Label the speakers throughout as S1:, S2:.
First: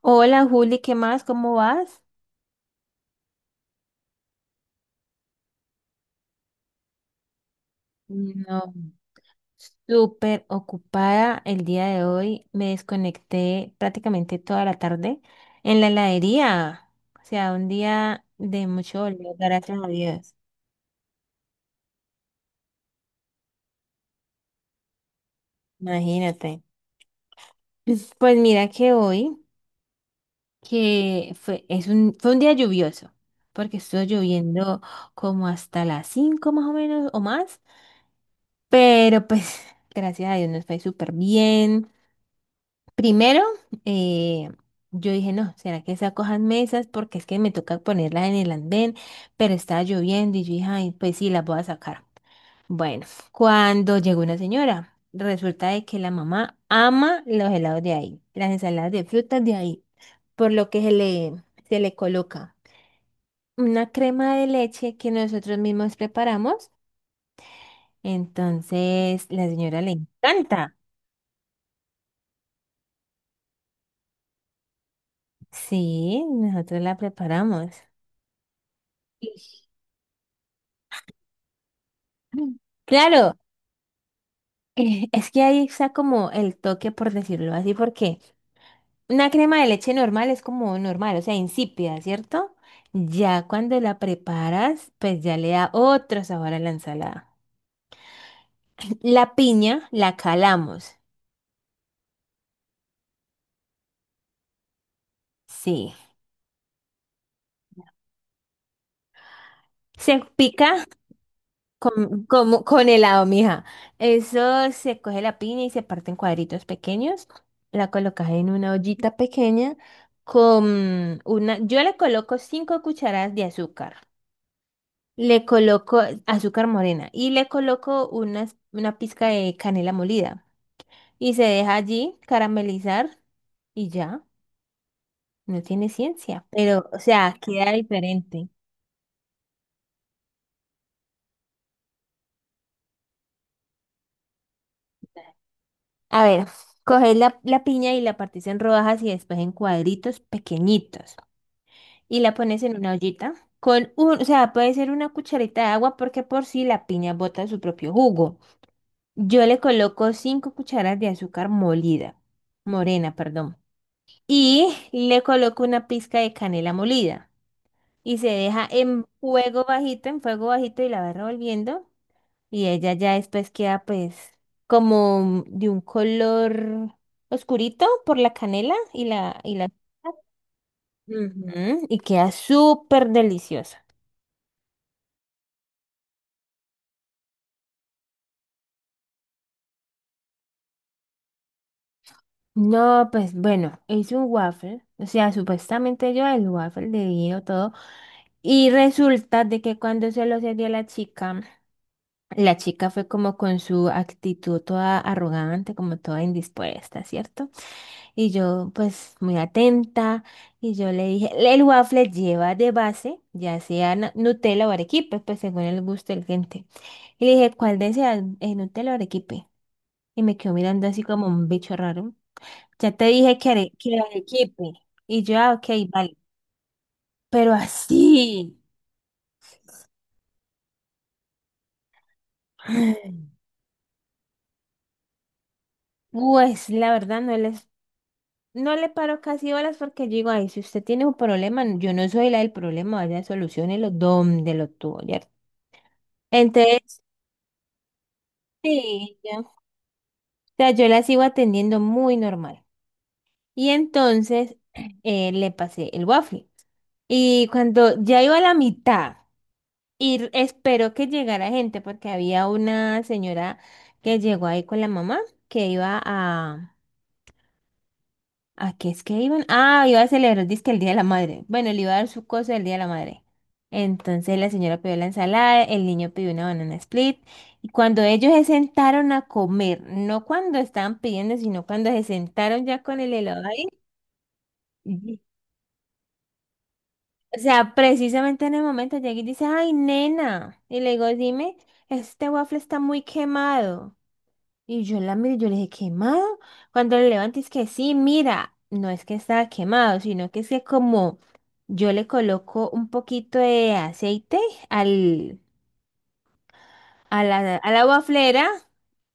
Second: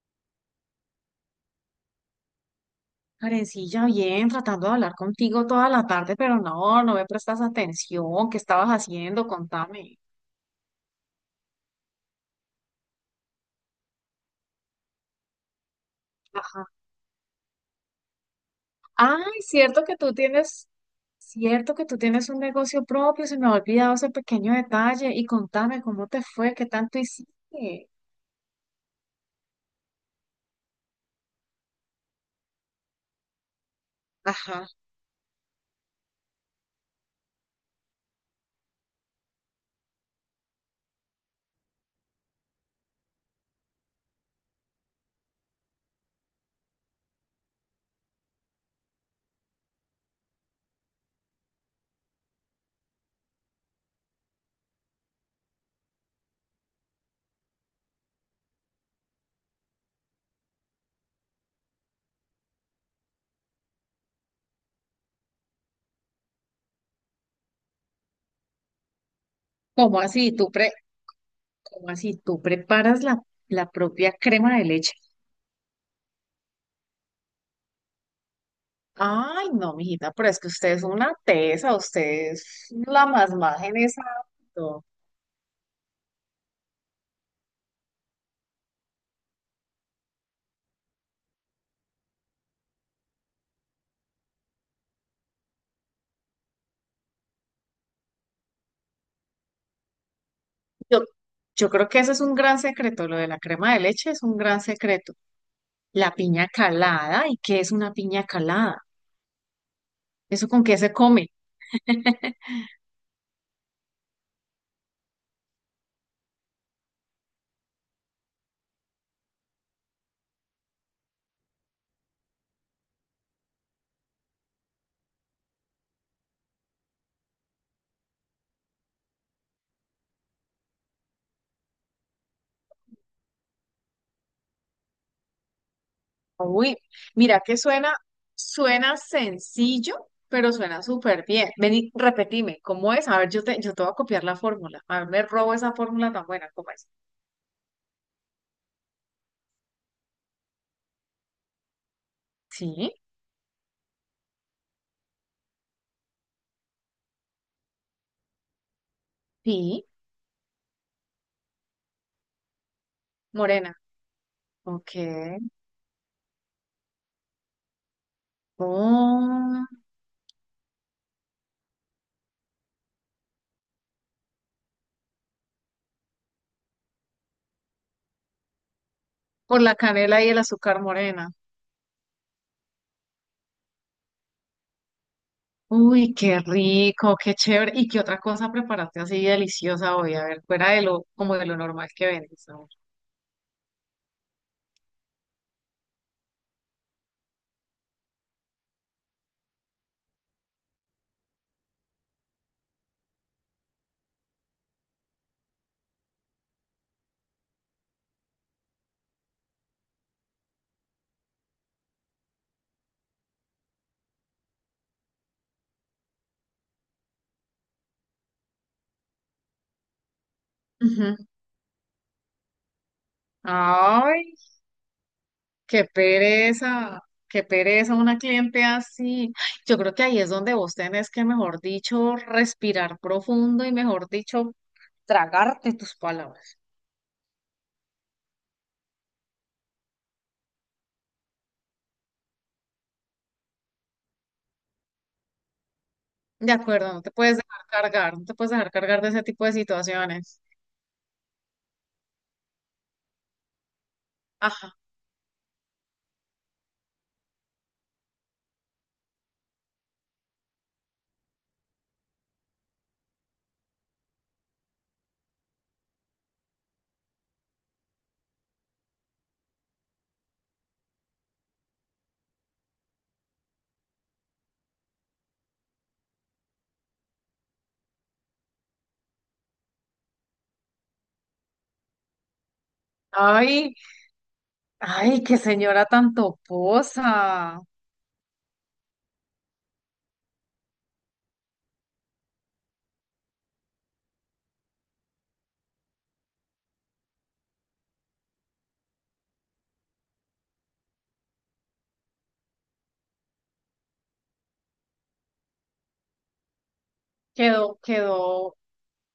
S1: Hola Juli, ¿qué más? ¿Cómo vas?
S2: Karencilla, bien, tratando de hablar contigo toda la tarde, pero no me prestas atención. ¿Qué estabas
S1: No,
S2: haciendo? Contame.
S1: súper ocupada el día de hoy. Me desconecté prácticamente toda la tarde en la
S2: Ajá.
S1: heladería. O sea, un día de mucho olor,
S2: Ay,
S1: gracias
S2: cierto
S1: a
S2: que tú
S1: Dios.
S2: tienes, cierto que tú tienes un negocio propio, se me ha olvidado ese pequeño detalle. Y contame cómo te fue,
S1: Imagínate.
S2: qué tanto hiciste.
S1: Pues mira que hoy, que fue, es un, fue un día lluvioso, porque estuvo
S2: Ajá.
S1: lloviendo como hasta las 5 más o menos o más. Pero pues, gracias a Dios nos fue súper bien. Primero, eh, yo dije, no, ¿será que se acojan mesas? Porque es que me toca ponerlas en el andén, pero estaba lloviendo y yo dije, ay, pues sí, las voy a sacar. Bueno, cuando llegó una señora, resulta de que la mamá ama los helados de ahí, las ensaladas de frutas de ahí, por lo que se le coloca una crema de leche que nosotros mismos preparamos. Entonces, la señora le
S2: ¿Cómo así? ¿Tú pre,
S1: encanta.
S2: ¿cómo así? ¿Tú preparas la propia crema de leche?
S1: Sí, nosotros la preparamos.
S2: Ay, no, mijita, pero es que usted es una tesa, usted es la más
S1: Claro,
S2: maja en esa.
S1: es que ahí está como el toque, por decirlo así, porque una crema de leche normal es como normal, o sea, insípida, ¿cierto? Ya cuando la preparas, pues ya le da otro sabor a la ensalada. La piña la calamos,
S2: Yo, yo creo que ese es un gran secreto, lo de la crema de leche es un gran secreto.
S1: sí.
S2: La piña calada, ¿y qué es una piña calada?
S1: Se
S2: ¿Eso con qué
S1: pica
S2: se come?
S1: como con helado, mija. Eso se coge la piña y se parte en cuadritos pequeños. La colocas en una ollita pequeña Yo le coloco 5 cucharadas de azúcar. Le coloco azúcar morena y le coloco una pizca de canela molida y se deja allí caramelizar y ya, no tiene ciencia,
S2: Uy,
S1: pero o sea,
S2: mira que
S1: queda
S2: suena,
S1: diferente.
S2: suena sencillo, pero suena súper bien. Vení, repetime, ¿cómo es? A ver, yo te voy a copiar la fórmula. A ver, me robo esa fórmula
S1: A
S2: tan
S1: ver,
S2: buena, ¿cómo es?
S1: coges la piña y la partís en rodajas y después en cuadritos pequeñitos y la pones en una
S2: Sí,
S1: ollita o sea, puede ser una cucharita de agua porque por si la piña bota su propio jugo. Yo le
S2: sí,
S1: coloco 5 cucharas de azúcar molida, morena, perdón.
S2: morena.
S1: Y
S2: Ok.
S1: le coloco una pizca de canela molida y se deja
S2: Oh,
S1: en fuego bajito y la va revolviendo y ella ya después queda pues como de un color oscurito por la canela y la y
S2: por
S1: la
S2: la canela y el azúcar morena.
S1: Ujú, y queda súper deliciosa.
S2: Uy, qué rico, qué chévere. ¿Y qué otra cosa preparaste así deliciosa hoy? A ver, fuera de lo, como de lo normal que vendes. A ver.
S1: No, pues bueno, hice un waffle, o sea, supuestamente yo el waffle de vino todo y resulta de que cuando se lo serví a la chica. La chica fue como con su actitud toda arrogante, como toda indispuesta, ¿cierto? Y yo, pues, muy atenta, y yo le dije, el waffle lleva de base, ya sea Nutella o arequipe, pues según el gusto del gente. Y le dije, ¿cuál deseas, Nutella o arequipe? Y me quedó mirando así
S2: Ujú.
S1: como un bicho raro. Ya te dije que
S2: Ay,
S1: arequipe. Y yo, ah, ok,
S2: qué
S1: vale.
S2: pereza, qué
S1: Pero
S2: pereza una
S1: así.
S2: cliente así. Ay, yo creo que ahí es donde vos tenés que, mejor dicho, respirar profundo y, mejor dicho, tragarte tus palabras.
S1: Pues la verdad no le paro casi horas porque digo, ay, si usted tiene un problema, yo no soy la del problema, vaya, soluciónelo donde lo tuvo, ¿cierto?
S2: De acuerdo,
S1: Entonces,
S2: no te puedes dejar cargar, no te puedes dejar cargar de
S1: sí,
S2: ese
S1: yo,
S2: tipo de
S1: o
S2: situaciones.
S1: sea, yo la sigo atendiendo muy normal. Y entonces
S2: Ajá.
S1: le pasé el waffle. Y cuando ya iba a la mitad, esperó que llegara gente, porque había una señora que llegó ahí con la mamá, que iba a, ¿a qué es que iban? Ah, iba a celebrar, dizque el Día de la Madre. Bueno, le iba a dar su cosa del Día de la Madre. Entonces la señora pidió la ensalada, el niño pidió una banana split. Y cuando ellos se sentaron a comer, no cuando estaban pidiendo, sino cuando se sentaron ya con el helado ahí.
S2: Ay,
S1: Ujú.
S2: ay, qué señora tan
S1: O
S2: toposa.
S1: sea, precisamente en el momento llegué y dice, ay, nena. Y le digo, dime, este waffle está muy quemado. Y yo la miré, yo le dije, ¿quemado? Cuando le levanté es que sí, mira, no es que estaba quemado, sino que es que como yo le coloco un poquito de aceite al, a la, a
S2: Quedó,
S1: la waflera
S2: quedó,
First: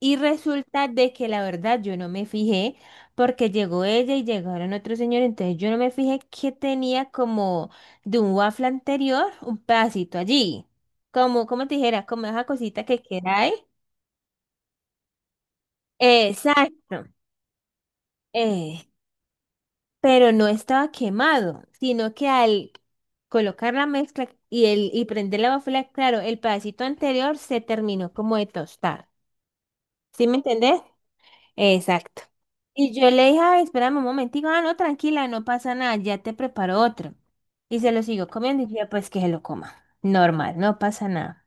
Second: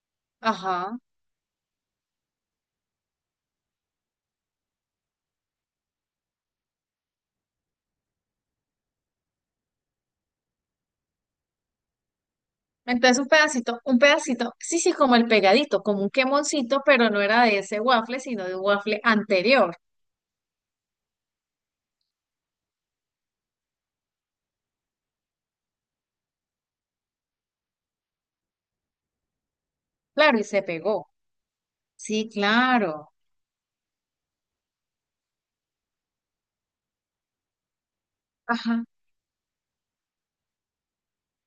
S1: y resulta
S2: ajá.
S1: de que la verdad yo no me fijé porque llegó ella y llegaron otros señores, entonces yo no me fijé que tenía como de un waffle anterior un pedacito allí, como te dijera, como esa cosita que
S2: Entonces
S1: queda ahí.
S2: un pedacito, sí, sí, como el pegadito, como un quemoncito,
S1: Exacto.
S2: pero no era de ese waffle, sino de un
S1: Eh,
S2: waffle anterior.
S1: pero no estaba quemado, sino que al colocar la mezcla y prender la bafla, claro, el pedacito anterior se terminó como de tostar. ¿Sí me
S2: Claro, y se
S1: entendés?
S2: pegó.
S1: Exacto.
S2: Sí,
S1: Y yo
S2: claro.
S1: le dije, ay, espérame un momentico, ah, no, tranquila, no pasa nada, ya te preparo otro. Y se lo siguió comiendo y
S2: Ajá.
S1: dije, pues que se lo coma. Normal, no pasa nada.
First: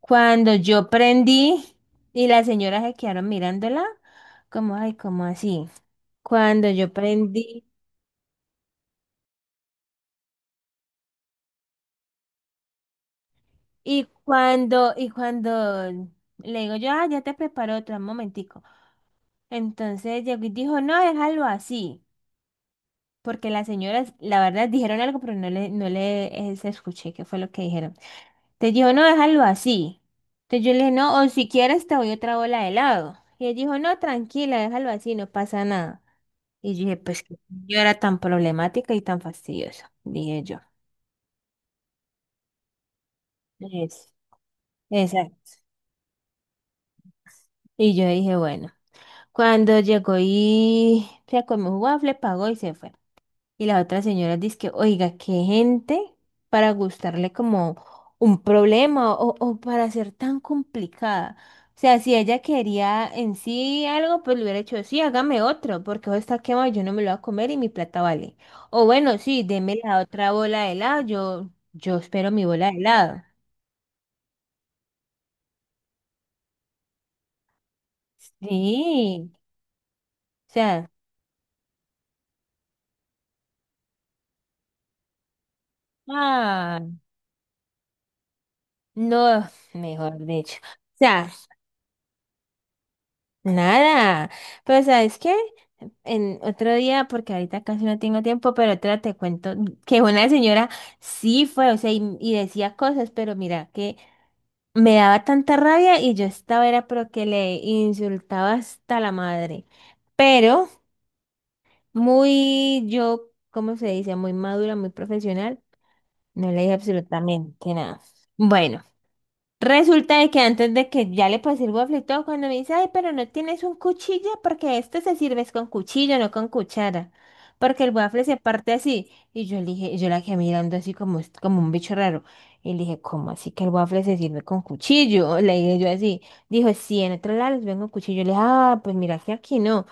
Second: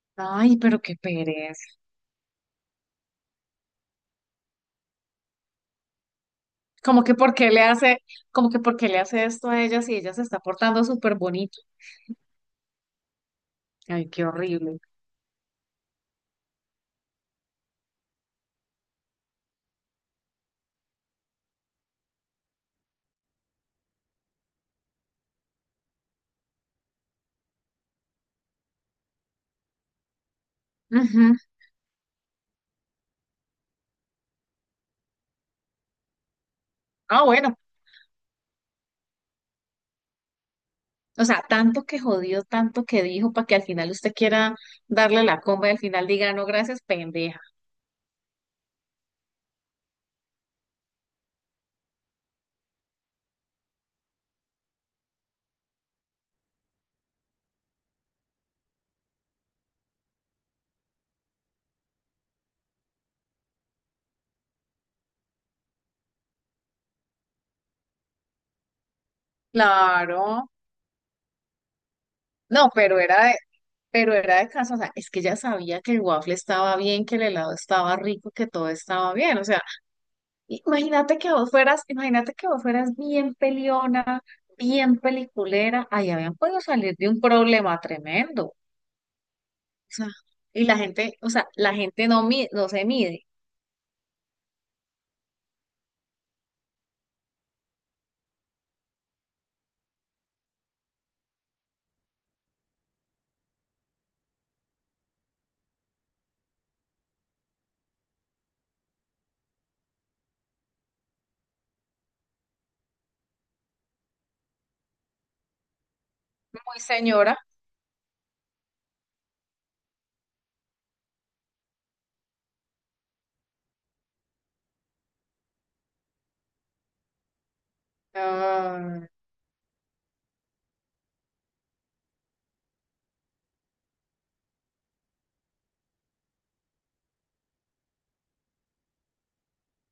S1: Cuando
S2: Ay, pero
S1: yo
S2: qué pereza.
S1: prendí y las señoras se quedaron mirándola, como, ay, como así. Cuando yo
S2: Como que por qué le
S1: prendí
S2: hace, como que por qué le hace esto a ella si ella se está portando súper bonito.
S1: Y
S2: Ay, qué horrible.
S1: cuando, y cuando le digo yo, ah, ya te preparo otra, un momentico. Entonces llegó y dijo, no, déjalo así. Porque las señoras, la verdad, dijeron algo, pero no le se escuché qué fue lo que dijeron. Te dijo, no, déjalo así. Entonces yo le dije, no, o
S2: Ujú.
S1: si quieres te doy otra bola de helado. Y ella dijo, no, tranquila, déjalo así, no pasa nada. Y yo dije, pues
S2: Ah,
S1: qué
S2: bueno.
S1: señora tan problemática y tan fastidiosa, dije yo.
S2: O sea, tanto que jodió, tanto que dijo para que al final usted
S1: Es,
S2: quiera darle la
S1: exacto.
S2: comba y al final diga, no, gracias, pendeja.
S1: Y yo dije, bueno. Cuando llegó y se comió un waffle, pagó y se fue. Y la otra señora dice que, oiga, qué gente para gustarle como un problema o para ser tan complicada. O sea, si ella quería en sí algo, pues le hubiera dicho, sí, hágame otro, porque hoy está quemado, yo no me lo voy a comer y mi plata vale. O bueno, sí, deme la otra
S2: Claro.
S1: bola de helado, yo espero mi bola
S2: No,
S1: de helado.
S2: pero era de casa, o sea, es que ella sabía que el waffle estaba bien, que el helado estaba rico, que todo estaba
S1: Sí,
S2: bien, o sea,
S1: o sea,
S2: imagínate que vos fueras bien peleona, bien peliculera, ahí habían podido
S1: ah,
S2: salir de un problema tremendo, o
S1: no,
S2: sea,
S1: mejor dicho.
S2: y la
S1: O
S2: gente,
S1: sea,
S2: o sea, la gente no, mi- no se mide,
S1: nada, pero ¿sabes qué? En otro día, porque ahorita casi no tengo tiempo, pero otra te cuento que una señora sí fue, o sea, y decía cosas, pero mira, que me daba tanta rabia y yo estaba, era pero que le insultaba hasta la madre, pero muy, yo, ¿cómo se dice? Muy madura, muy profesional, no le dije
S2: muy señora.
S1: absolutamente nada. Bueno. Resulta de que antes de que ya le pasé el waffle y todo, cuando me dice, ay, pero no tienes un cuchillo, porque este se sirve es con cuchillo, no con cuchara, porque el waffle se parte
S2: Ah.
S1: así. Y yo le dije, yo la quedé mirando así como, como un bicho raro. Y le dije, ¿cómo así que el waffle se sirve con cuchillo? Le dije yo así. Dijo, sí, en otro lado les vengo cuchillo. Le dije, ah, pues mira que aquí no.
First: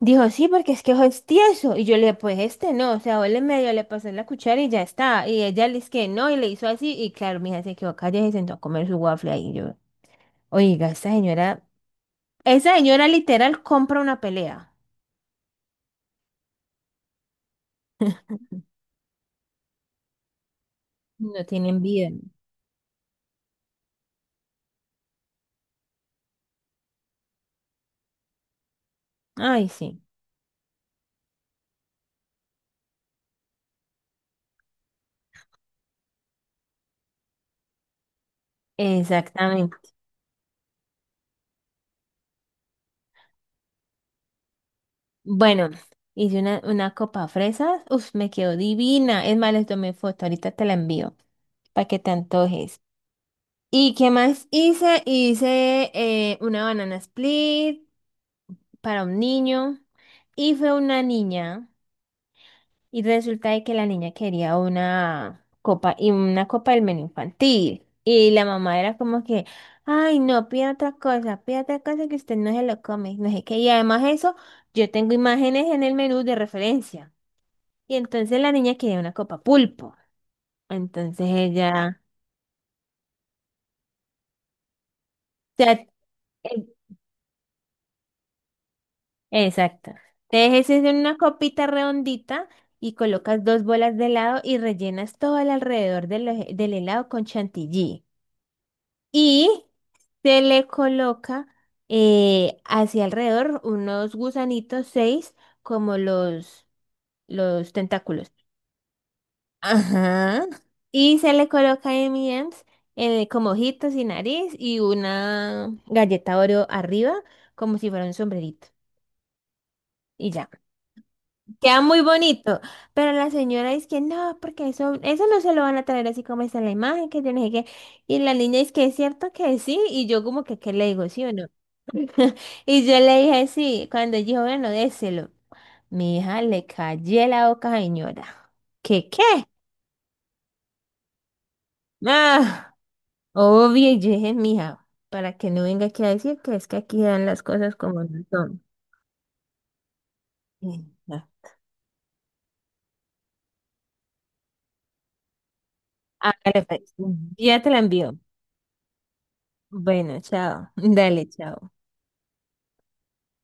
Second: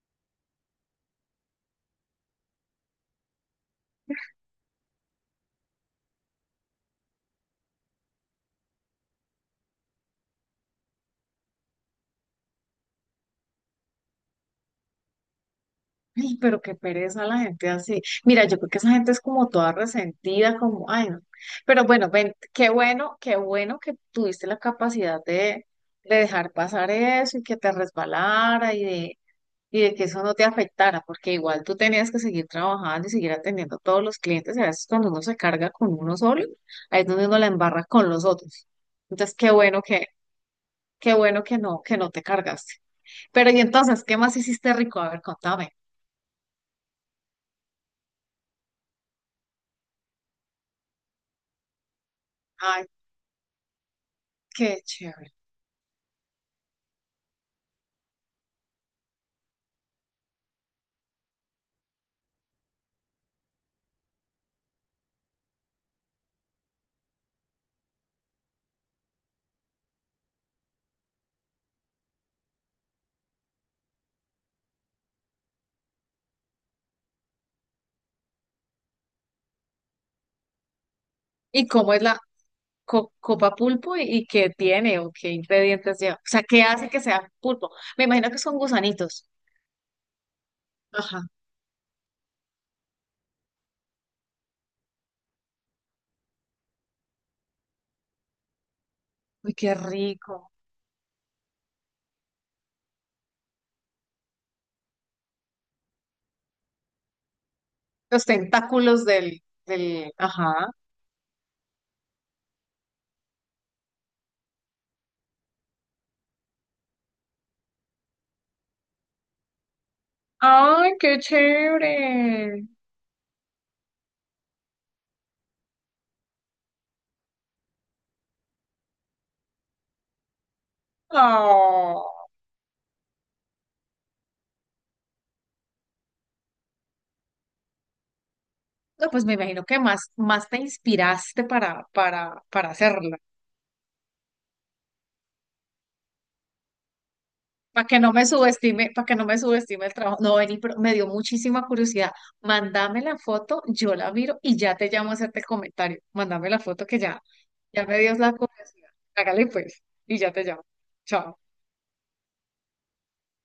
S1: Dijo, sí, porque es que ojo es tieso. Y yo le dije, pues este no, o sea, huele medio, le pasé la cuchara y ya está. Y ella le dice que no, y le hizo así. Y claro, mi hija se quedó callada y se sentó a comer su waffle ahí. Yo, oiga, esta señora, esa señora literal compra una pelea.
S2: Ay, pero qué pereza la gente así. Mira, yo creo que esa gente es como toda resentida, como, ay, no.
S1: No tienen
S2: Pero bueno,
S1: vida.
S2: ven, qué bueno que tuviste la capacidad de dejar pasar eso y que te resbalara
S1: Ay,
S2: y de
S1: sí,
S2: que eso no te afectara, porque igual tú tenías que seguir trabajando y seguir atendiendo a todos los clientes. Y a veces cuando uno se carga con uno solo, ahí es donde uno la embarra con los otros. Entonces,
S1: exactamente.
S2: qué bueno que no te cargaste. Pero y entonces, ¿qué más hiciste rico? A ver, contame.
S1: Bueno, hice una copa fresas. Uf, me quedó divina. Es más, les tomé foto, ahorita te la envío para que te antojes.
S2: Ay,
S1: ¿Y qué más
S2: qué
S1: hice?
S2: chévere.
S1: Hice una banana split. Para un niño y fue una niña y resulta de que la niña quería una copa y una copa del menú infantil y la mamá era como que, ay no, pida otra cosa que usted no se lo come, no sé qué, y además eso, yo tengo imágenes en el menú de referencia y entonces la niña quería una copa pulpo, entonces
S2: ¿Y cómo
S1: ella,
S2: es copa pulpo y qué tiene o qué
S1: o sea,
S2: ingredientes lleva? O sea, ¿qué hace que sea pulpo? Me imagino que son gusanitos.
S1: exacto. Entonces ese es en una
S2: Ajá.
S1: copita redondita y colocas dos bolas de helado y rellenas todo el alrededor del helado con chantilly.
S2: Uy,
S1: Y
S2: qué
S1: se
S2: rico.
S1: le coloca hacia alrededor unos gusanitos, seis, como los
S2: Los
S1: tentáculos.
S2: tentáculos del,
S1: Ajá.
S2: ajá.
S1: Y se le coloca M&M's como ojitos y nariz y una galleta Oreo arriba como si fuera un sombrerito. Y ya.
S2: ¡Ay, qué
S1: Queda muy bonito,
S2: chévere!
S1: pero la señora dice que no, porque eso no se lo van a traer así como está en la imagen, que yo no sé qué. Y la niña dice que es cierto que sí, y yo como que, ¿qué le digo, sí o no?
S2: Oh.
S1: Y yo le dije sí, cuando ella dijo, bueno, déselo. Mi hija le cayó la boca, señora.
S2: No,
S1: ¿Qué qué?
S2: pues me imagino que más te inspiraste para
S1: Ah,
S2: hacerlo.
S1: obvio, y yo dije, mija, para que no venga aquí a decir que es que aquí dan las cosas como no son.
S2: Para que no me subestime el trabajo. No, vení, pero
S1: Sí,
S2: me dio
S1: ya.
S2: muchísima curiosidad. Mándame la foto, yo la miro y ya te llamo a hacerte el comentario. Mándame la
S1: Hágale,
S2: foto
S1: pues,
S2: que ya,
S1: ya te la
S2: ya me dio
S1: envío.
S2: la curiosidad. Hágale pues, y
S1: Bueno,
S2: ya te llamo.
S1: chao. Dale,
S2: Chao.
S1: chao.